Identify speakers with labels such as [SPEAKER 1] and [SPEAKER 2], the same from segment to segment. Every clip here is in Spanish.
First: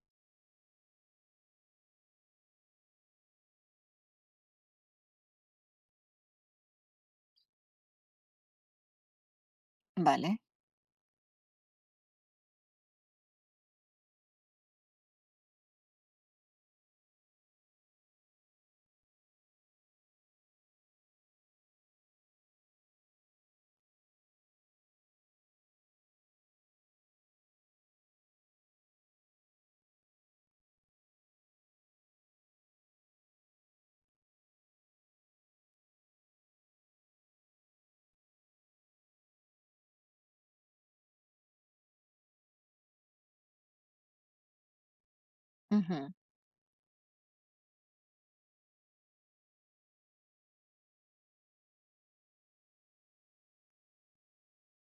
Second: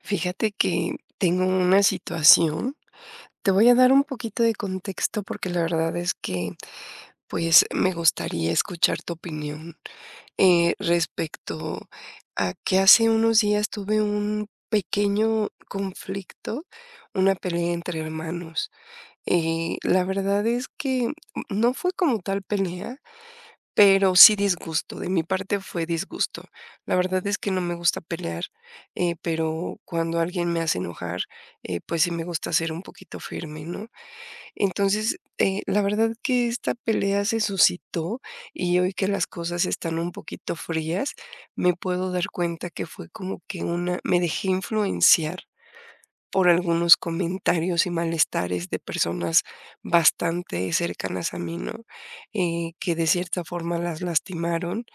[SPEAKER 1] Fíjate que tengo una situación. Te voy a dar un poquito de contexto porque la verdad es que, pues, me gustaría escuchar tu opinión,
[SPEAKER 2] Vale.
[SPEAKER 1] respecto a que hace unos días tuve un pequeño conflicto, una pelea entre hermanos. La verdad es que no fue como tal pelea, pero sí disgusto, de mi parte fue disgusto. La verdad es que no me gusta pelear, pero cuando alguien me hace enojar, pues sí me gusta ser un poquito firme, ¿no? Entonces, la verdad que esta pelea se suscitó y hoy que las cosas están un poquito frías, me puedo dar cuenta que fue como que una me dejé influenciar
[SPEAKER 2] Ujú,
[SPEAKER 1] por algunos comentarios y malestares de personas bastante cercanas a mí, ¿no? Que de cierta forma las lastimaron,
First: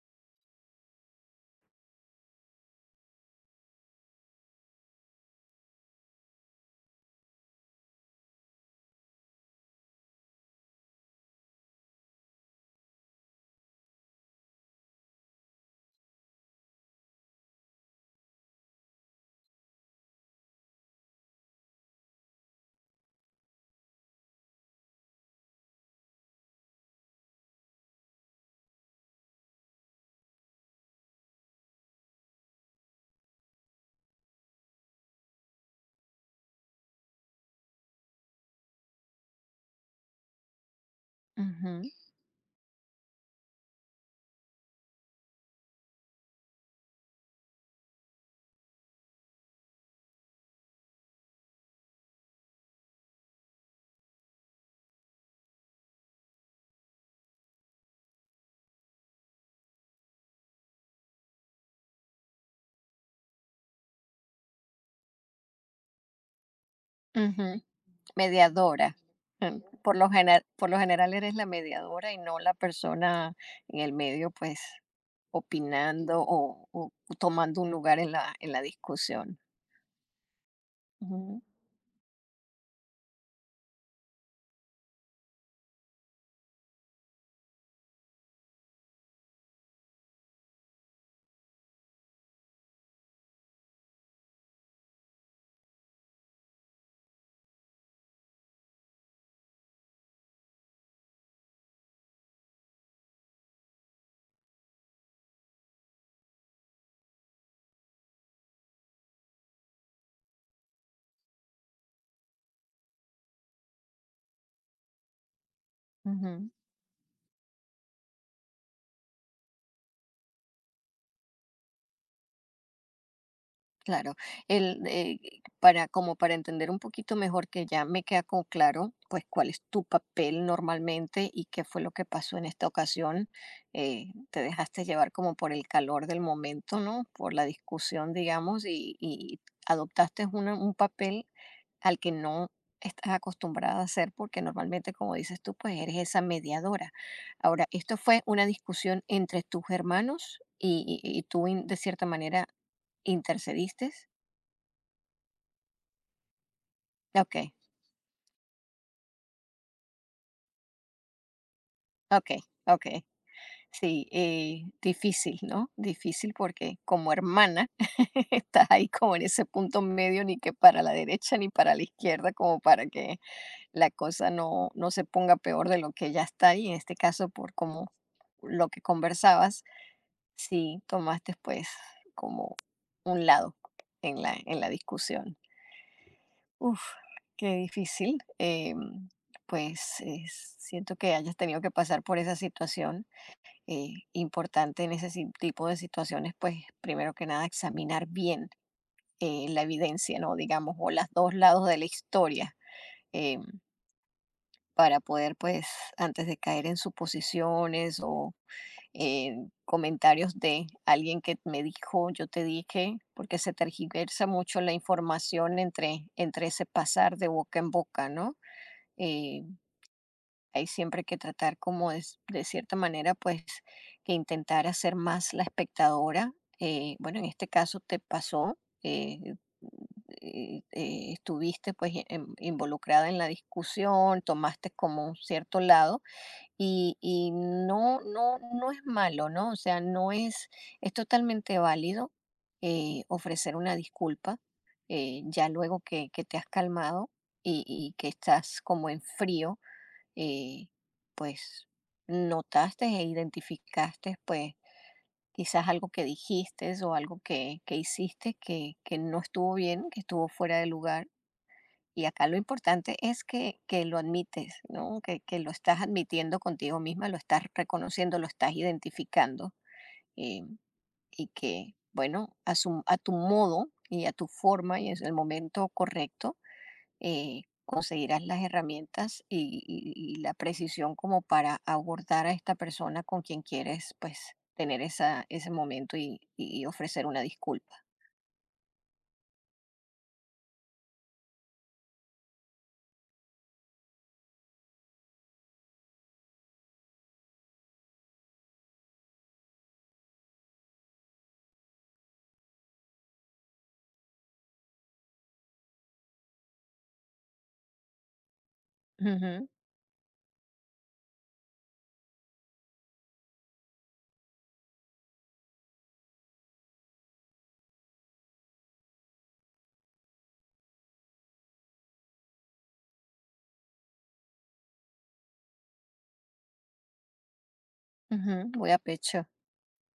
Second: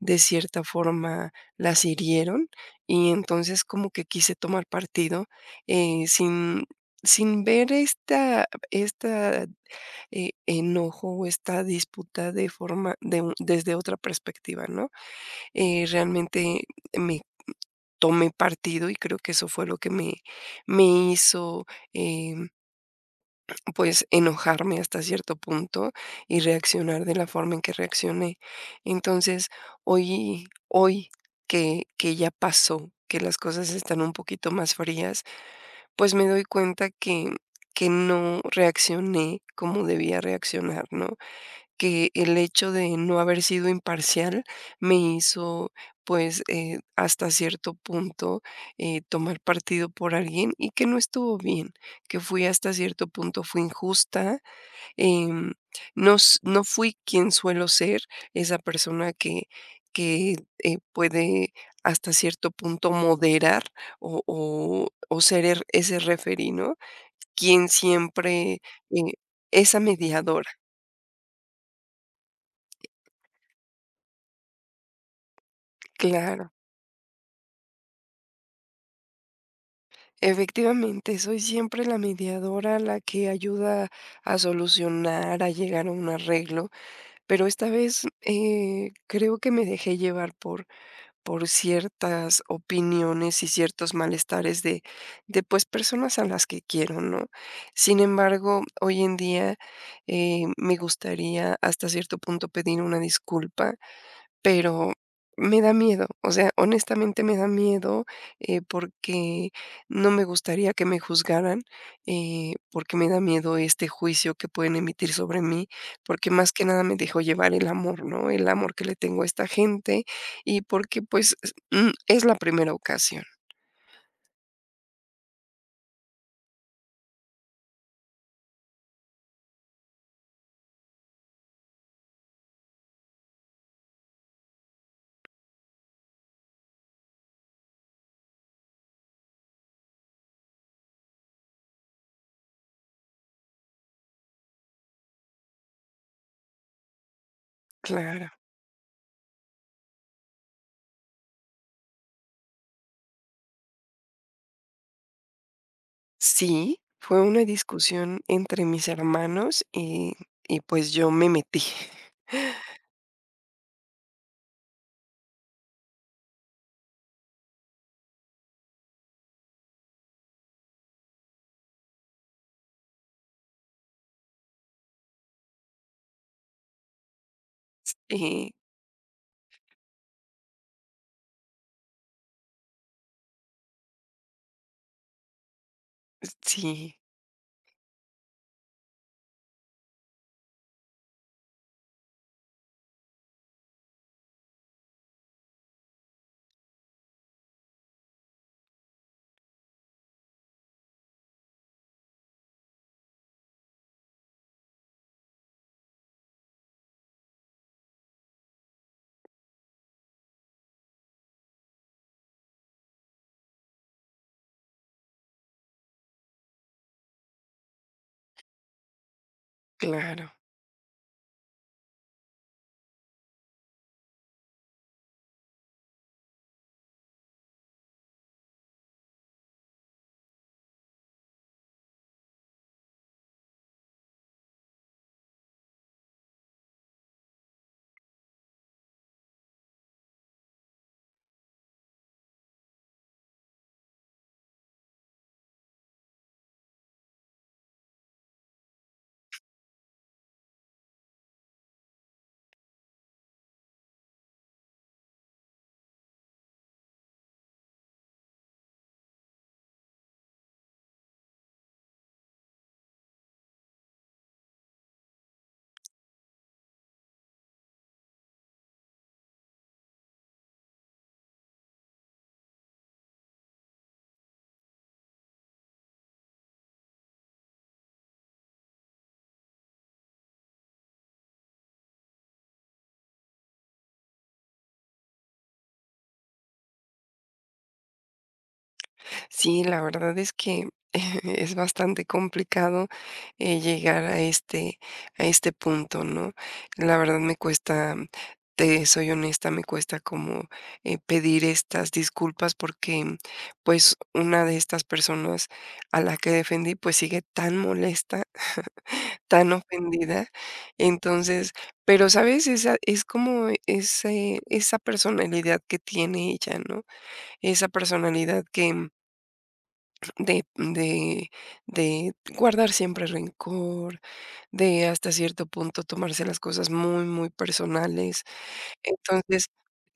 [SPEAKER 1] de cierta forma las hirieron, y entonces como que quise tomar partido sin, sin ver esta, esta enojo o esta disputa de forma, desde otra perspectiva, ¿no? Realmente me tomé partido y creo que eso fue lo que me hizo em, pues enojarme hasta cierto punto y reaccionar de la forma en que reaccioné. Entonces, hoy que ya pasó, que las cosas están un poquito más frías, pues me doy cuenta que no reaccioné como debía reaccionar, ¿no?
[SPEAKER 2] ujú,
[SPEAKER 1] Que el hecho de no haber sido imparcial me hizo, pues, hasta cierto punto, tomar partido por alguien y que no estuvo bien, que fui hasta cierto punto, fui injusta, em, no fui quien suelo ser, esa persona que, puede hasta cierto punto moderar o ser er ese referee, ¿no?
[SPEAKER 2] ujú.
[SPEAKER 1] Quien siempre,
[SPEAKER 2] Mediadora.
[SPEAKER 1] eh esa
[SPEAKER 2] Por lo general,
[SPEAKER 1] mediadora,
[SPEAKER 2] eres la mediadora y no la persona en el medio, pues, opinando
[SPEAKER 1] claro.
[SPEAKER 2] o tomando un lugar en la discusión.
[SPEAKER 1] Efectivamente, soy
[SPEAKER 2] Ujú,
[SPEAKER 1] siempre la mediadora, la que ayuda a solucionar, a llegar a un arreglo, pero esta vez creo que me dejé llevar por ciertas opiniones y ciertos malestares de pues personas a las que quiero, ¿no? Sin embargo, hoy en día me gustaría hasta cierto punto pedir una disculpa pero me da miedo, o sea, honestamente me da miedo, porque no me gustaría que me juzgaran, porque me da miedo este juicio que pueden emitir sobre mí, porque
[SPEAKER 2] ujú.
[SPEAKER 1] más que nada me dejó llevar el amor, ¿no? El amor que le tengo a esta gente y porque, pues, es es la primera ocasión.
[SPEAKER 2] Claro, el, eh, para, como para entender un poquito mejor que ya me queda como claro, pues cuál es tu papel normalmente y qué fue lo que pasó en esta ocasión. eh, Te dejaste llevar como por el calor del momento, ¿no? Por la discusión, digamos, y adoptaste un papel al que no estás acostumbrada a hacer, porque normalmente, como dices tú, pues eres esa mediadora. Ahora, esto fue
[SPEAKER 1] Claro.
[SPEAKER 2] una discusión entre tus hermanos y tú, de cierta manera, intercediste.
[SPEAKER 1] Sí, fue
[SPEAKER 2] Ok,
[SPEAKER 1] una discusión entre mis hermanos y pues yo me metí.
[SPEAKER 2] ok, ok. Sí, difícil, ¿no? Difícil porque como hermana estás ahí como en ese punto medio, ni que para la derecha ni para la izquierda, como para que la cosa no se ponga peor de lo que ya está y en este caso por como
[SPEAKER 1] Y
[SPEAKER 2] lo que conversabas, si tomaste pues como un lado en la discusión. Uf,
[SPEAKER 1] sí,
[SPEAKER 2] qué difícil. Pues siento que hayas tenido que pasar por esa situación. Importante en ese tipo de situaciones, pues primero que nada examinar bien la evidencia, ¿no? Digamos, o los dos lados de la historia. eh, para poder, pues, antes de caer en suposiciones o en comentarios de alguien que me dijo, yo te dije, porque se tergiversa mucho la información entre ese pasar de boca en boca, ¿no? Eh,
[SPEAKER 1] claro.
[SPEAKER 2] hay siempre que tratar como de cierta manera, pues, que intentar hacer más la espectadora. Bueno, en este caso te pasó, estuviste pues involucrada en la discusión, tomaste como un cierto lado y no es malo, ¿no? O sea, no es, es totalmente válido ofrecer una disculpa ya luego que te has calmado y que estás como en frío, eh, pues notaste e identificaste pues quizás algo que dijiste o algo que hiciste que no estuvo bien, que estuvo fuera de lugar y acá lo importante es que lo admites, ¿no? Que lo estás admitiendo contigo misma, lo estás reconociendo, lo estás identificando eh, y que, bueno, a tu modo y a tu forma y en el momento correcto, conseguirás las herramientas y la precisión como para abordar a esta persona con quien quieres, pues, tener esa, ese momento y ofrecer una disculpa.
[SPEAKER 1] Sí, la verdad es que es bastante complicado, llegar a este punto, ¿no? La verdad me cuesta, te soy honesta, me cuesta como, pedir estas disculpas porque, pues, una de estas personas a la que defendí, pues, sigue tan molesta.
[SPEAKER 2] Ujú,
[SPEAKER 1] Tan ofendida. Entonces, pero, ¿sabes? Esa es como ese esa personalidad que tiene ella, ¿no? Esa personalidad que, de de guardar siempre rencor, de hasta cierto punto tomarse las cosas muy, muy personales.
[SPEAKER 2] ujú, voy a pecho,
[SPEAKER 1] Entonces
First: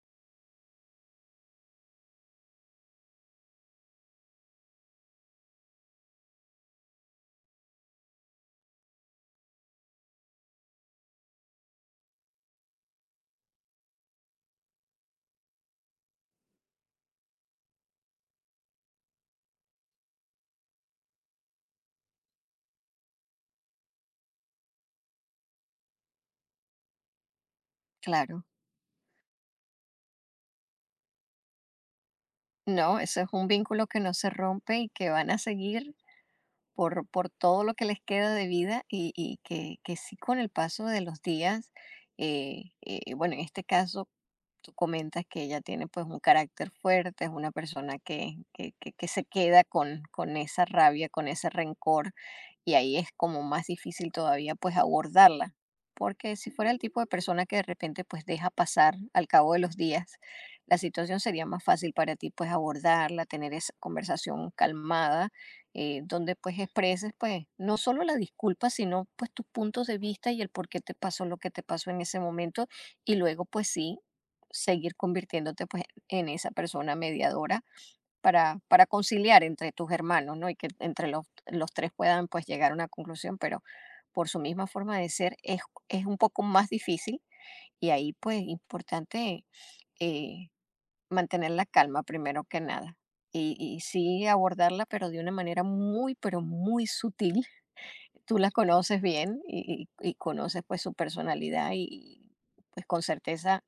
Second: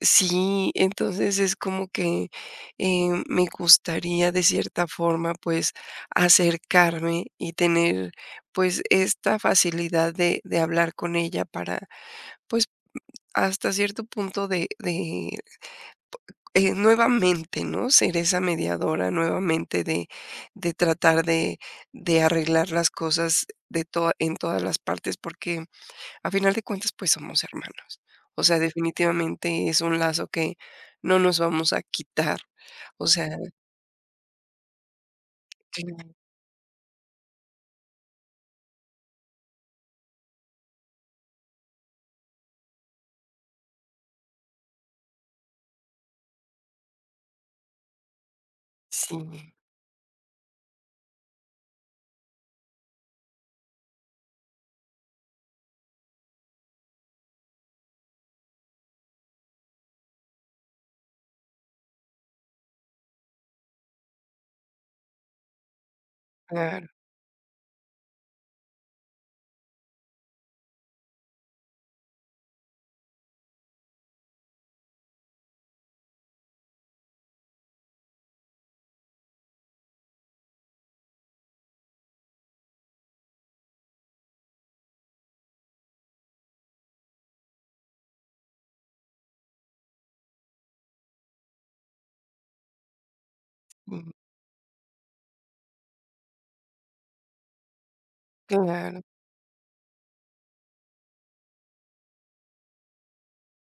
[SPEAKER 1] sí, entonces es como que, me gustaría de cierta forma, pues, acercarme y tener, pues, esta facilidad de hablar con ella para, pues, hasta cierto punto de, nuevamente, ¿no?, ser esa mediadora nuevamente de tratar de arreglar las cosas de toda en todas las partes, porque a final de cuentas, pues somos hermanos. O
[SPEAKER 2] claro.
[SPEAKER 1] sea, definitivamente es un lazo que no nos vamos a quitar.
[SPEAKER 2] No,
[SPEAKER 1] O
[SPEAKER 2] eso es
[SPEAKER 1] sea,
[SPEAKER 2] un vínculo que no se rompe y que van a seguir
[SPEAKER 1] claro,
[SPEAKER 2] por todo lo que les queda de vida y que sí con el paso de los días, bueno, en este caso tú comentas que ella tiene pues un carácter fuerte, es una persona que
[SPEAKER 1] sí,
[SPEAKER 2] se queda con esa rabia, con ese rencor, y ahí es como más difícil todavía pues abordarla, porque si fuera el tipo de persona que de repente pues deja pasar al cabo de los días, la situación sería más fácil para ti pues abordarla, tener esa conversación calmada, donde pues
[SPEAKER 1] claro,
[SPEAKER 2] expreses pues no solo la disculpa, sino pues tus puntos de vista y el por qué te pasó lo que te pasó en ese momento y luego, pues sí, seguir convirtiéndote pues en esa persona mediadora para conciliar entre tus hermanos, ¿no? Y que entre los tres puedan pues llegar a una conclusión, pero por su misma forma de ser es un poco más difícil y ahí pues importante eh, mantener la calma primero que nada. Y
[SPEAKER 1] mm,
[SPEAKER 2] sí abordarla, pero de una manera muy, pero muy sutil. Tú la
[SPEAKER 1] claro.
[SPEAKER 2] conoces bien y conoces pues su personalidad y, pues con certeza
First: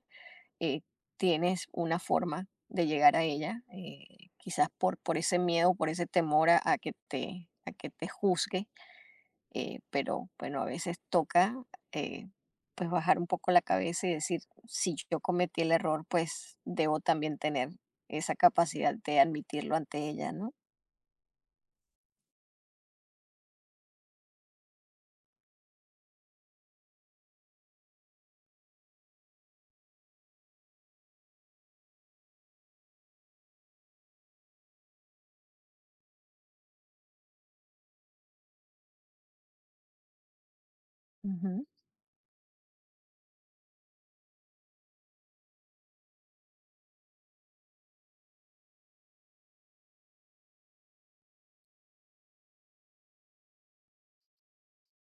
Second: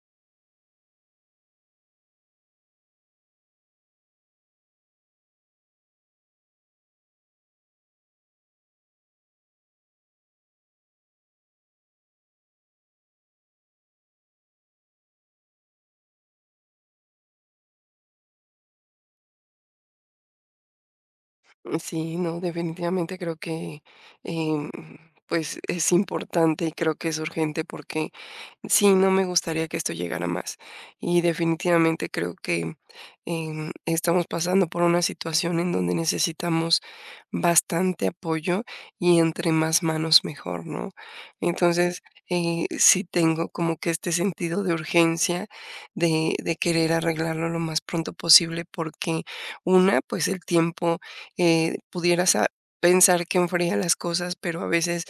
[SPEAKER 2] eh, tienes una forma de llegar a ella, quizás por ese miedo, por ese temor a que te juzgue, pero bueno, a veces toca eh, pues bajar un poco la cabeza y decir, si yo cometí el error, pues debo también tener esa capacidad de admitirlo ante ella, ¿no?
[SPEAKER 1] Mm, sí, no, definitivamente creo que, em, pues es importante y creo que es urgente porque sí, no me gustaría que esto llegara más. Y definitivamente creo que estamos pasando por una situación en donde necesitamos bastante apoyo y entre más manos mejor, ¿no?
[SPEAKER 2] Ujú.
[SPEAKER 1] Entonces, sí tengo como que este sentido de urgencia de querer arreglarlo lo más pronto posible porque una, pues el tiempo eh, pudiera sa- pensar que enfría las cosas, pero a veces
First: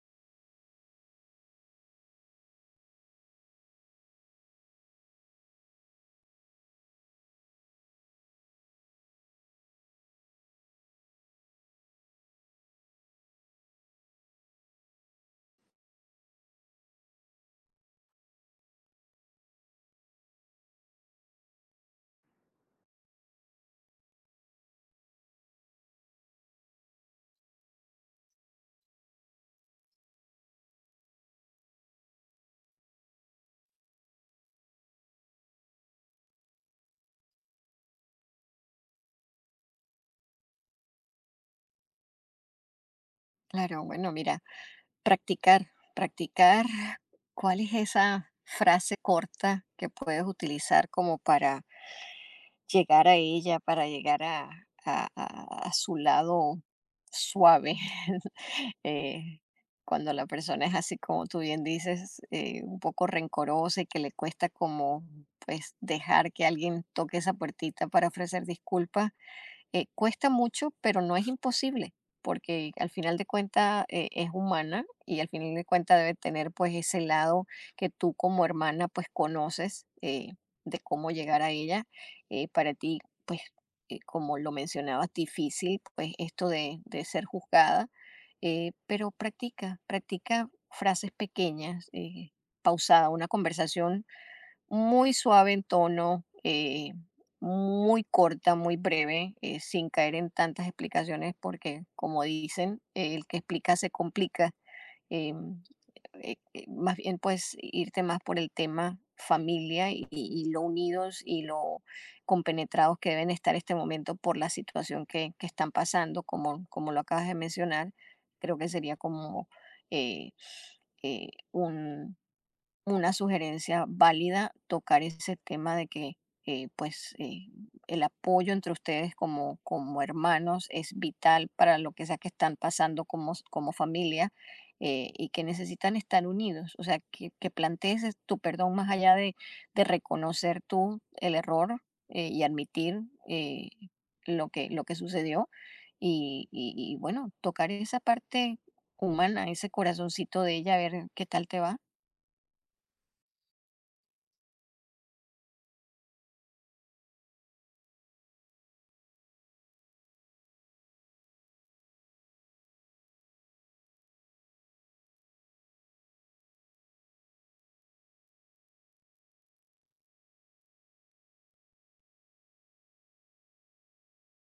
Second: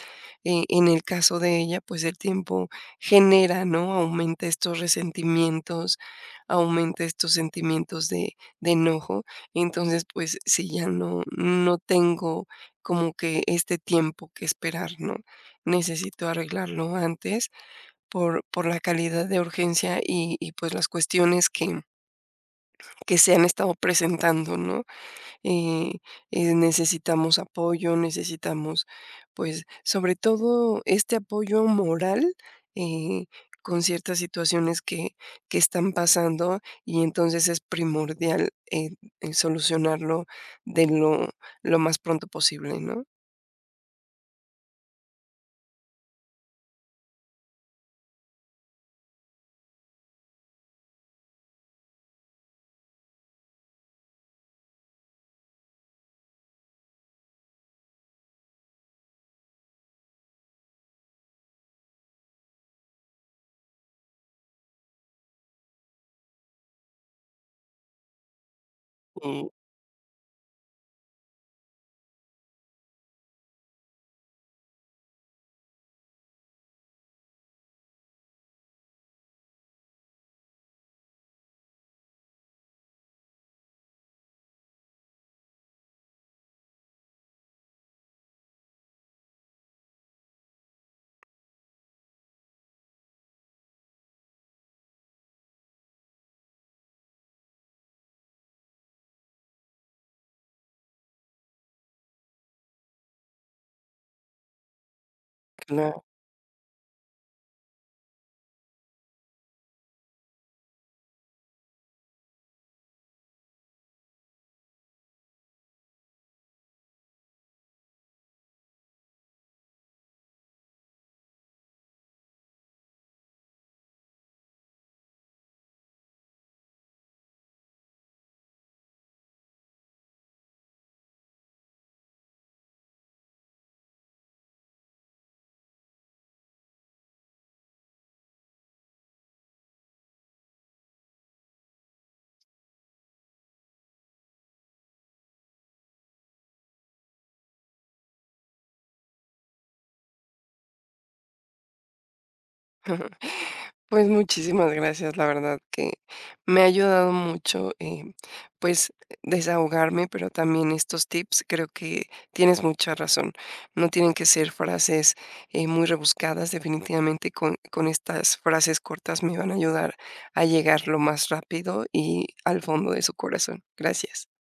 [SPEAKER 1] en el caso de ella, pues el tiempo genera, ¿no? Aumenta estos resentimientos, aumenta estos sentimientos de enojo. Entonces, pues si ya no, no tengo como que este tiempo que esperar, ¿no? Necesito arreglarlo antes por la calidad de urgencia y, pues las cuestiones que se han estado presentando, ¿no? eh, Necesitamos apoyo, necesitamos, pues, sobre todo este apoyo moral eh, con ciertas situaciones que están pasando y entonces es primordial solucionarlo de lo más pronto posible, ¿no?
[SPEAKER 2] Claro, bueno, mira, practicar, practicar. ¿Cuál es esa frase corta que puedes utilizar como para llegar a ella, para llegar a su lado suave? Eh, cuando la persona es así, como tú bien dices, un poco rencorosa y que le cuesta como pues dejar que alguien toque esa puertita para ofrecer disculpas
[SPEAKER 1] Sí,
[SPEAKER 2] cuesta mucho, pero no es imposible, porque al final de cuentas es humana y al final de cuentas debe tener pues ese lado que tú como hermana pues conoces de cómo llegar a ella. Para ti pues como lo mencionabas, difícil pues esto de ser juzgada, pero practica, practica frases pequeñas. Pausada, una conversación muy suave en tono, muy corta, muy breve, sin caer en tantas explicaciones, porque como dicen, el que explica se complica. em,
[SPEAKER 1] claro.
[SPEAKER 2] Más bien, pues irte más por el tema familia y lo unidos y lo compenetrados que deben estar este momento por la situación que están pasando, como lo acabas de mencionar, creo que sería como eh, eh, una sugerencia válida tocar ese tema de que pues el apoyo entre ustedes como, como hermanos es vital para lo que sea que están pasando como, como familia y que necesitan estar unidos. O sea, que plantees tu perdón más allá de reconocer tú el error y admitir eh, lo lo que sucedió. Y, y bueno, tocar esa parte humana, ese corazoncito de ella, a ver qué tal te va.
[SPEAKER 1] Pues muchísimas gracias, la verdad que me ha ayudado mucho, pues desahogarme, pero también estos tips, creo que tienes mucha razón. No tienen que ser frases muy rebuscadas, definitivamente con estas frases cortas me van a ayudar a llegar lo más rápido y al fondo de su corazón. Gracias.